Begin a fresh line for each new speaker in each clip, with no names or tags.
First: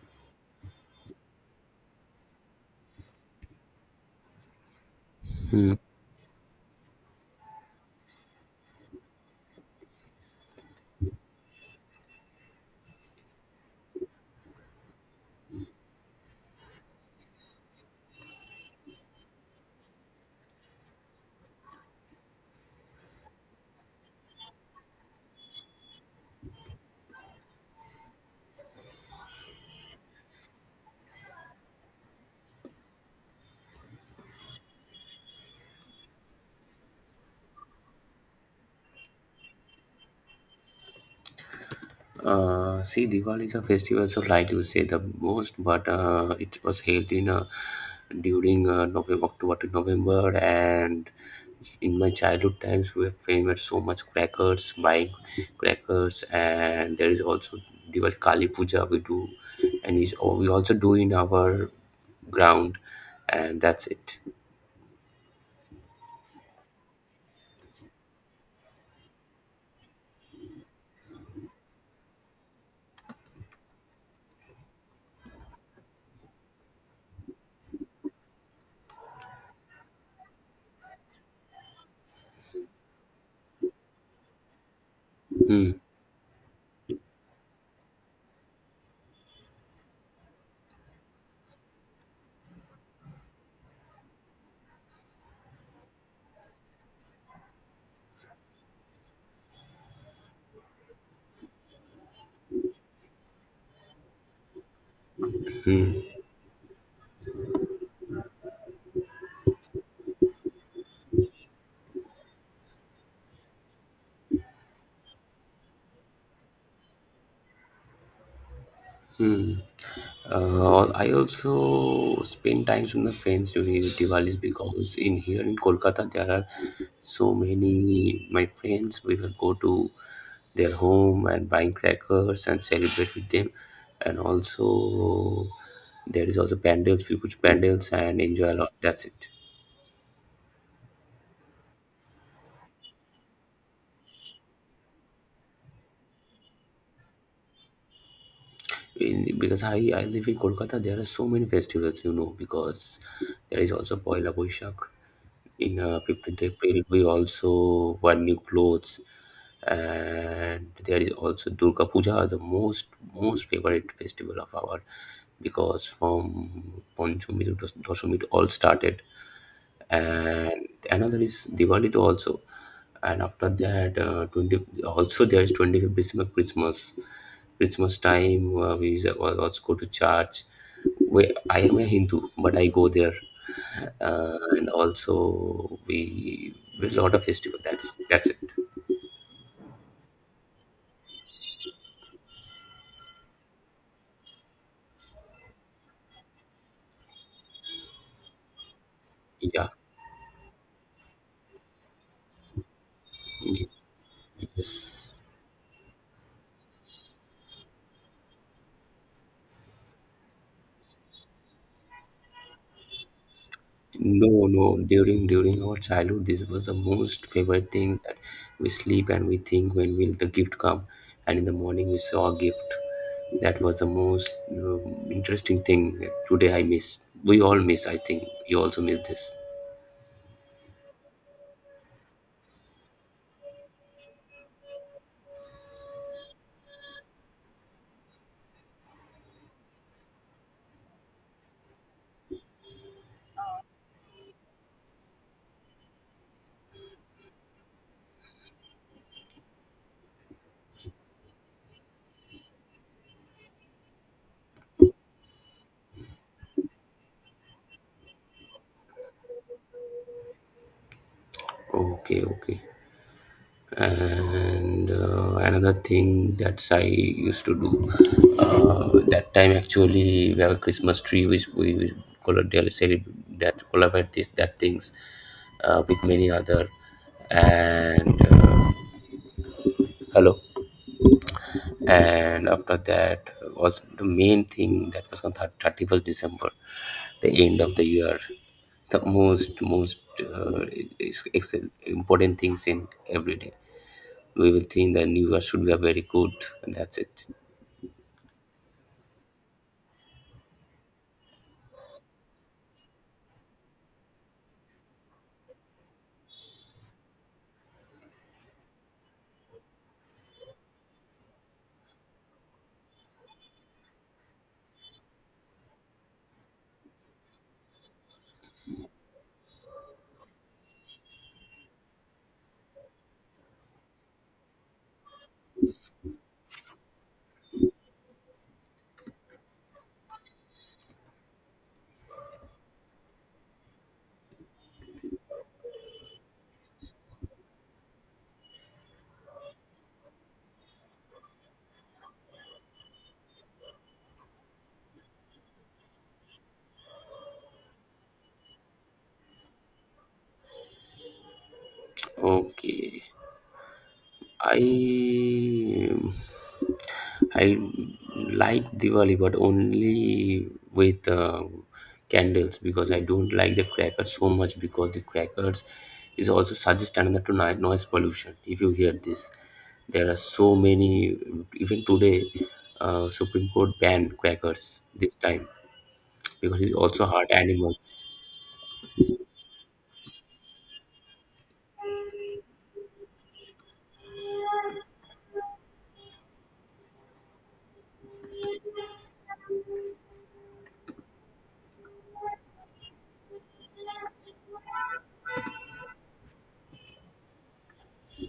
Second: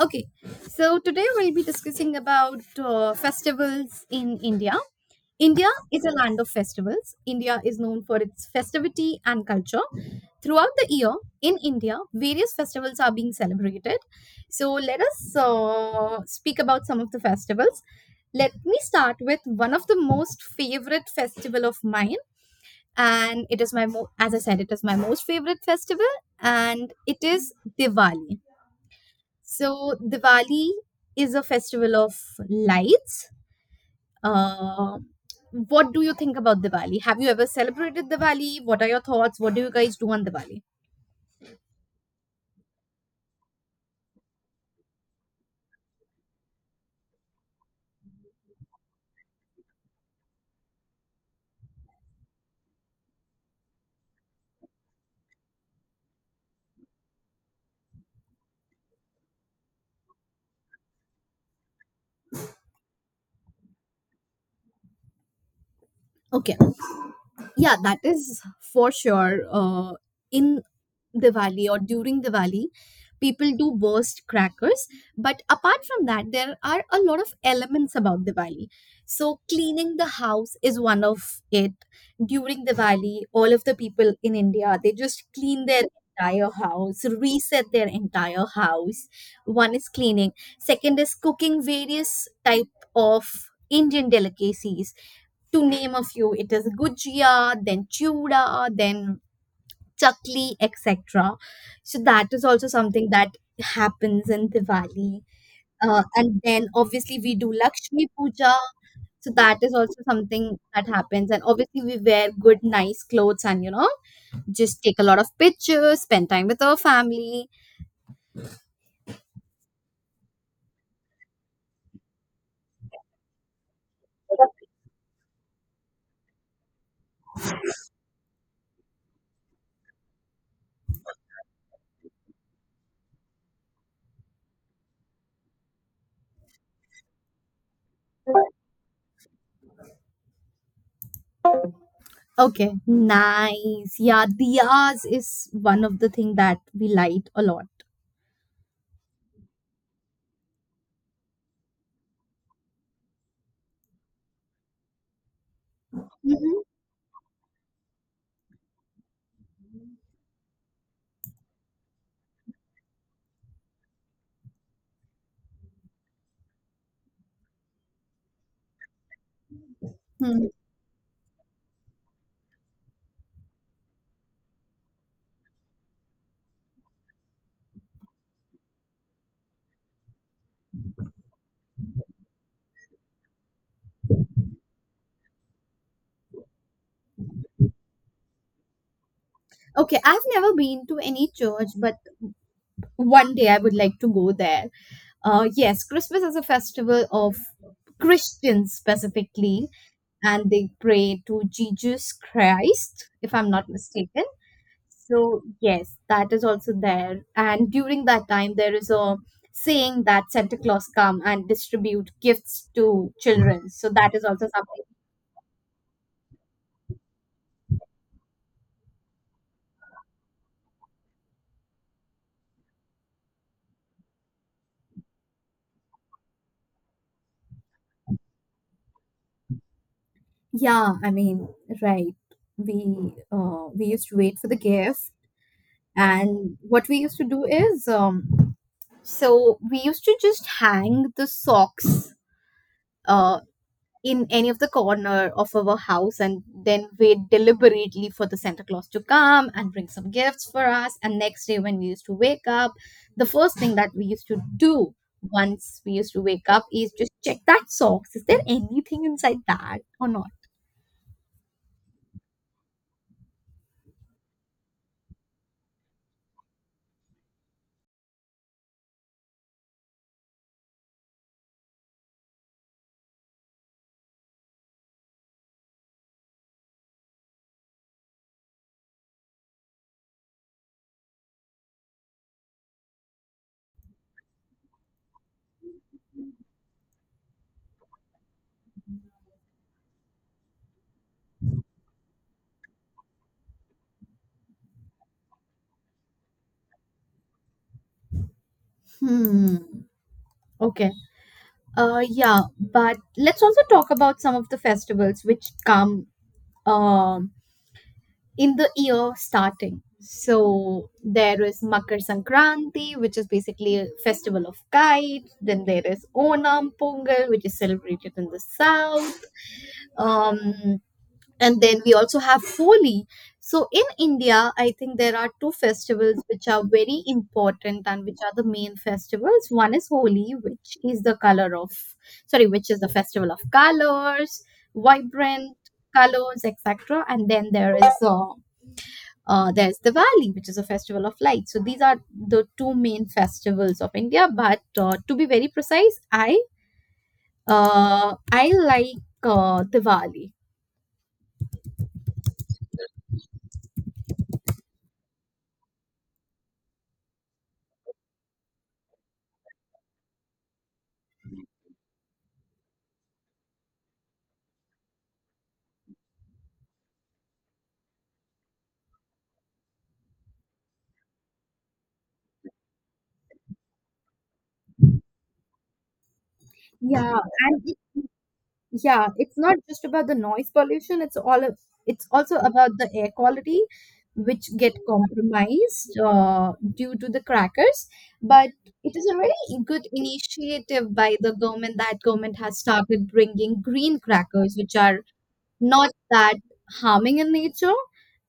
Okay, so today we'll be discussing about festivals in India. India
Hmm.
is a land of festivals. India is known for its festivity and culture. Throughout the year in India, various festivals are being celebrated. So let us speak about some of the festivals. Let me start with one of the most favorite festival of mine, and it is as I said, it is my most favorite festival, and it is Diwali. So Diwali is a festival of lights. Uh, what do you think about Diwali? Have you ever celebrated Diwali? What are your thoughts? What do you guys do on Diwali?
See, Diwali is a festival, so like you say, the most, but it was held in during November, October to November, and in my childhood times, we famous so much crackers, buying crackers, and there is also Diwali Kali Puja we do, and we also do in our ground, and that's it.
Okay, yeah, that is for sure. In Diwali or during Diwali, people do burst crackers, but apart from that there are a lot of elements about Diwali. So cleaning the house is one of it. During Diwali, all of the people in India, they just clean
Hmm.
their entire house, reset their entire house. One is cleaning, second is cooking various type of Indian delicacies. To name a few, it is gujia, then chuda, then chakli, etc. So that is also something that happens in Diwali.
Hmm.
And then obviously we do lakshmi puja, so that is also something that happens. And obviously we wear good nice clothes and, you know, just take a lot of pictures, spend time with our family.
Hmm. I also spend time with my friends during Diwali's because in here in Kolkata there are so many my friends. We will go to their home and buying crackers and celebrate with them, and also there is also pandals, we go pandals and enjoy a lot. That's it.
Okay, nice. Yeah, diyas is one of the thing that we light a lot.
Because I live in Kolkata, there are so many festivals, because there is also Poila Boishak in 15th
Mhm.
April, we also wear new clothes, and there is also Durga Puja, the most favorite festival of our, because from Panchami to Dasami it all started,
Hmm.
and another is Diwali too also, and after that 20 also there is 25th December Christmas. Christmas time we also go to church. I am a Hindu, but I go there, and also we with a lot of festival. That's it.
Okay, I've never been to any church, but one day I would like to go there. Yes, Christmas is a festival of Christians specifically,
Yeah.
and they pray to Jesus Christ, if I'm not mistaken.
Yes.
So, yes, that is also there. And during that time, there is a saying that Santa Claus come and distribute gifts to children. So that is
No,
also
no.
something.
During our childhood, this was the most favorite thing, that we sleep and we think when will the gift come, and in the morning we saw a gift. That was the most interesting thing. Today I miss. We all miss. I think you also miss this.
Yeah, I mean, right. We used to wait for the gift. And what we used to do is, so we used to just hang the socks uh, in any of the corner of our house and then wait deliberately for the Santa Claus to come and bring some gifts for us. And next day, when we used to wake up, the first thing that we used to do once we used to wake up is just check that socks. Is there anything inside that or not?
Okay, okay. And another thing that I used to do that time, actually we have a Christmas tree which we collaborate, that collaborate this that things with many other, and hello. And after that was the main thing, that was on 31st December, the end of the year, the most is important things in every day. We will think the new should be very good, and that's it.
Hmm. Okay. Yeah, but let's also talk about some of the festivals which come um, in the year starting. So there is Makar Sankranti, which is basically a festival of kites. Then there is Onam Pongal, which is celebrated in the south. Um, and then we also have Holi. So in India, I think there are two festivals which are very important and which are the main festivals. One is Holi, which is the color of, sorry, which is the festival of colors, vibrant colors, etc. And then there's Diwali, which is a festival of light. So these are the two main festivals of India. But to be very precise, I like Diwali.
Okay i i like Diwali, but only with candles, because I don't like the crackers so much, because the crackers is also suggest another to noise pollution. If you hear this, there are so many even today, Supreme Court banned crackers this time, because it's also
Yeah,
hurt
and
animals.
yeah, it's not just about the noise pollution, it's also about the air quality which get compromised due to the crackers. But it is a very good initiative by the government that government has started bringing green crackers which are not that harming in nature.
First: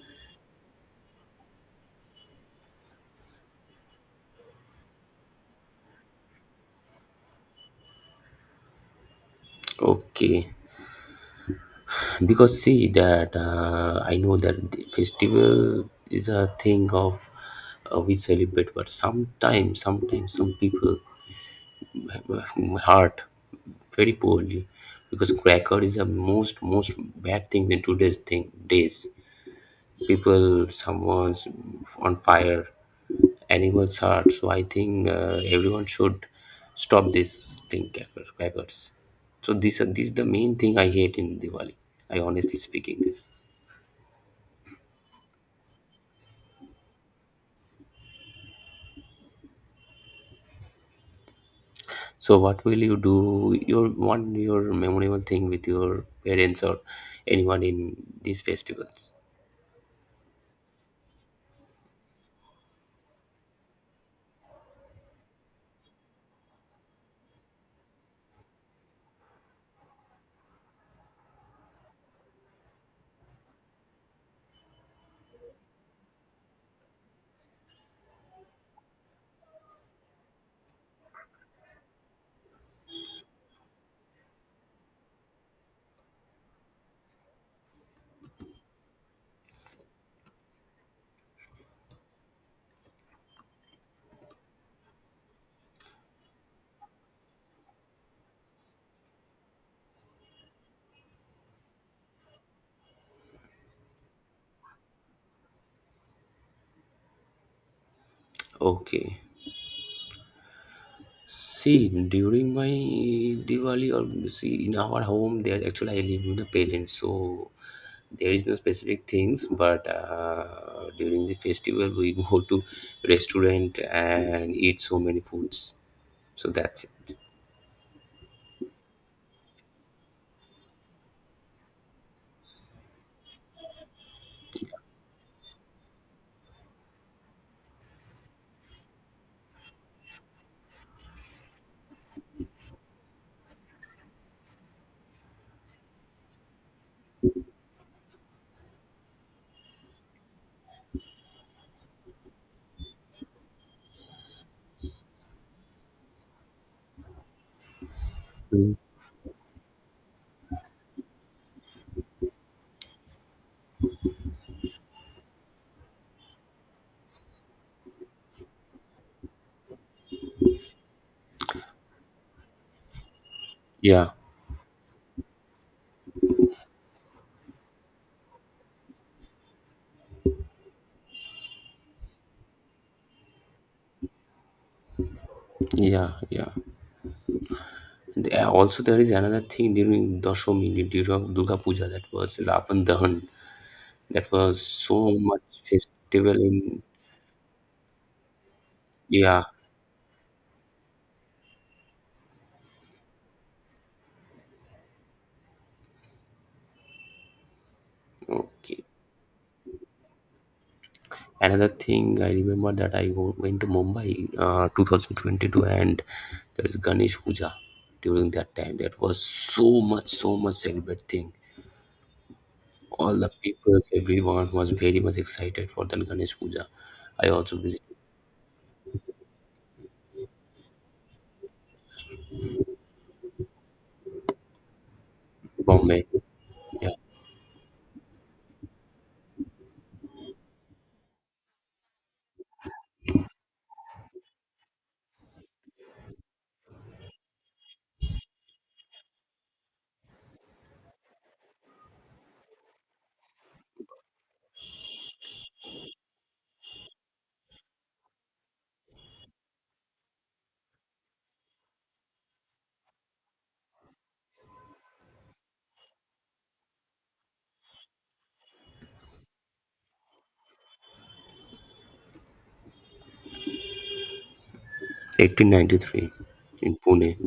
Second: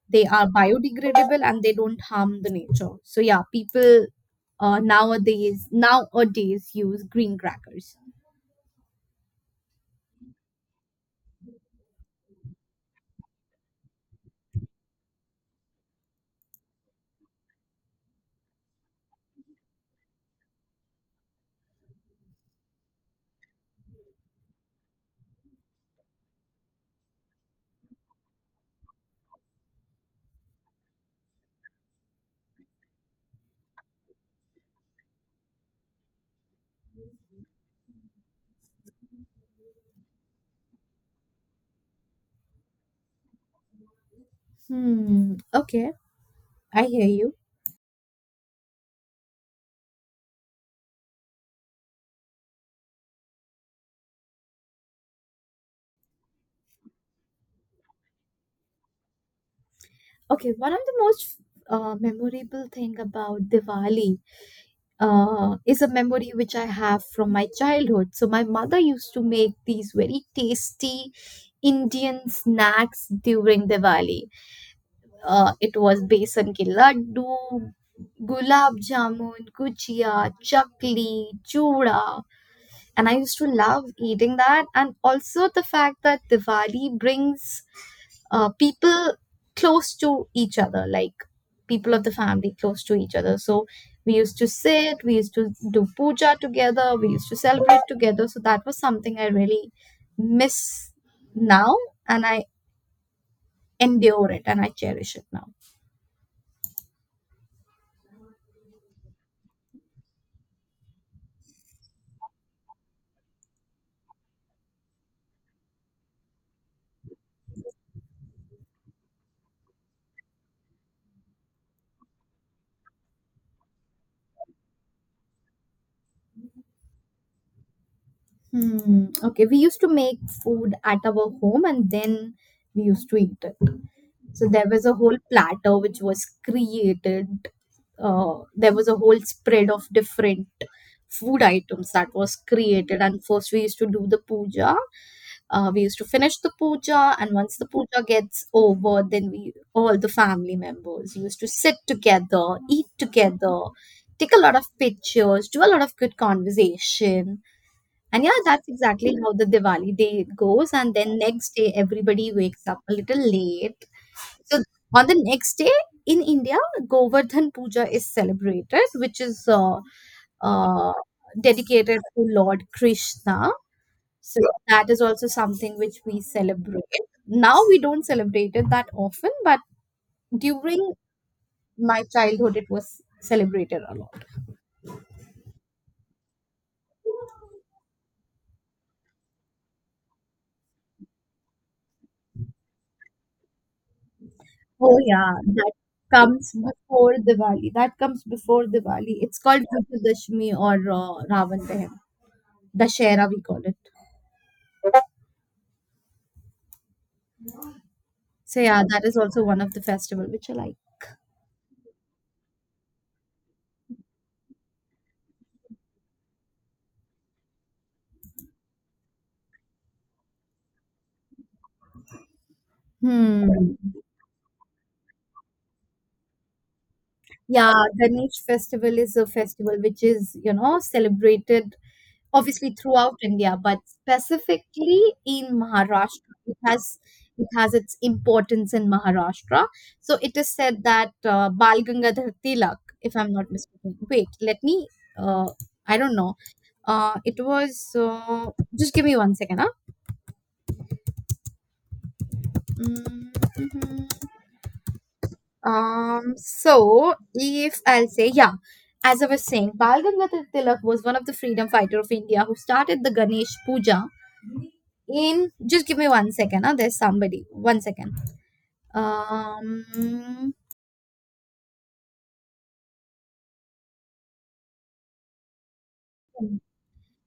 They are biodegradable and they don't harm the nature. So yeah, people nowadays use green crackers.
Okay, because see that I know that the festival is a thing of we celebrate, but sometimes some people have heart very poorly, because cracker is the most bad thing in today's thing days. People someone's on fire, animals hurt. So I think everyone should stop this thing, crackers, so this are these the main thing I hate in Diwali. I honestly speaking this.
Hmm, okay, I hear you.
So what will you do? Your What your memorable thing with your parents or anyone in these festivals?
Okay, one of the most memorable thing about Diwali is a memory which I have from my childhood. So my mother used to make these very tasty Indian snacks during Diwali. It was besan ke laddu, gulab jamun, gujia, chakli, chura, and I used to love eating that. And also the fact that Diwali brings people close to each other, like people of the family close to each other. So we used to sit, we used to do puja together, we used to celebrate together. So that was something I really miss now, and I endure it and I cherish it now.
Okay. See, during my Diwali, or see in our home, there actually I live with the parents, so there is no specific things. But during the festival, we go to restaurant and eat so many foods. So that's it.
Hmm. Okay, we used to make food at our home and then we used to eat it. So there was a whole platter which was created. There was a whole spread of different food items that was created. And first, we used to do the puja. We used to finish the puja, and once the puja gets over, then we all the family members used to sit together, eat together, take a lot of pictures, do a lot of good conversation. And yeah, that's
Mm.
exactly how the Diwali day goes. And then next day, everybody wakes up a little late. So on the next day in India, Govardhan Puja is celebrated, which is uh, dedicated to Lord Krishna.
Yeah,
So that is also something which we celebrate. Now we don't celebrate it that often, but during my childhood, it was celebrated a lot.
yeah, yeah. And also, there is another thing during Dashami, the Durga Puja. That was Ravan Dahan. That was
Oh
so
yeah,
much
that
festival
comes
in.
before Diwali. That comes before Diwali. It's
Yeah.
called Vijayadashmi or Ravan Dahan. Dashera we call it. So yeah,
Okay.
that is also one of the festival which I like.
Another thing I remember, that went to Mumbai 2022, and there is Ganesh Puja during that time. That was so much, so much celebrate thing. All the
Hmm.
people, everyone was very much excited for the Ganesh Puja. I also
Yeah,
visited
Ganesh festival is a festival which is, you know, celebrated obviously throughout India, but specifically in
Bombay,
Maharashtra.
yeah,
It has its importance in Maharashtra. So it is said that Bal Gangadhar Tilak, if I'm not mistaken. Wait, let me. Uh, I don't know. It was. Just give me one second, huh? Mm, mhm. So if I'll say, yeah, as I was saying, Bal Gangadhar Tilak was one of the freedom fighter of India who started the Ganesh Puja in, just give me one second. Huh? There's somebody. One second. Um,
1893 in Pune.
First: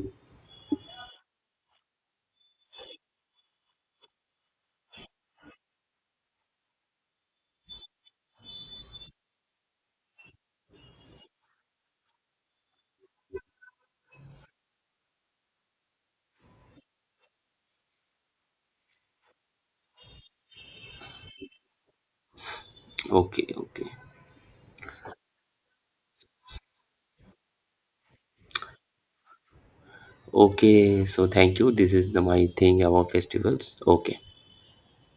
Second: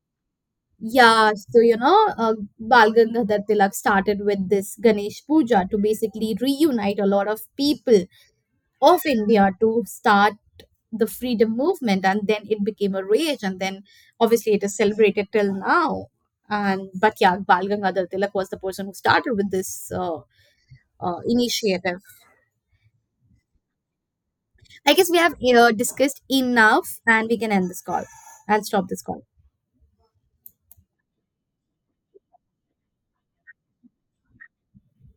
yeah, so Bal Gangadhar Tilak started with this Ganesh Puja to basically reunite a lot of people of India to start the freedom movement, and then it became a rage, and then obviously it is celebrated till now. And but yeah, Bal Gangadhar Tilak was the person who started with this initiative.
Okay, okay.
I guess we have discussed enough, and we can end this call and stop this call.
Okay, so thank you. This is the my thing about festivals. Okay.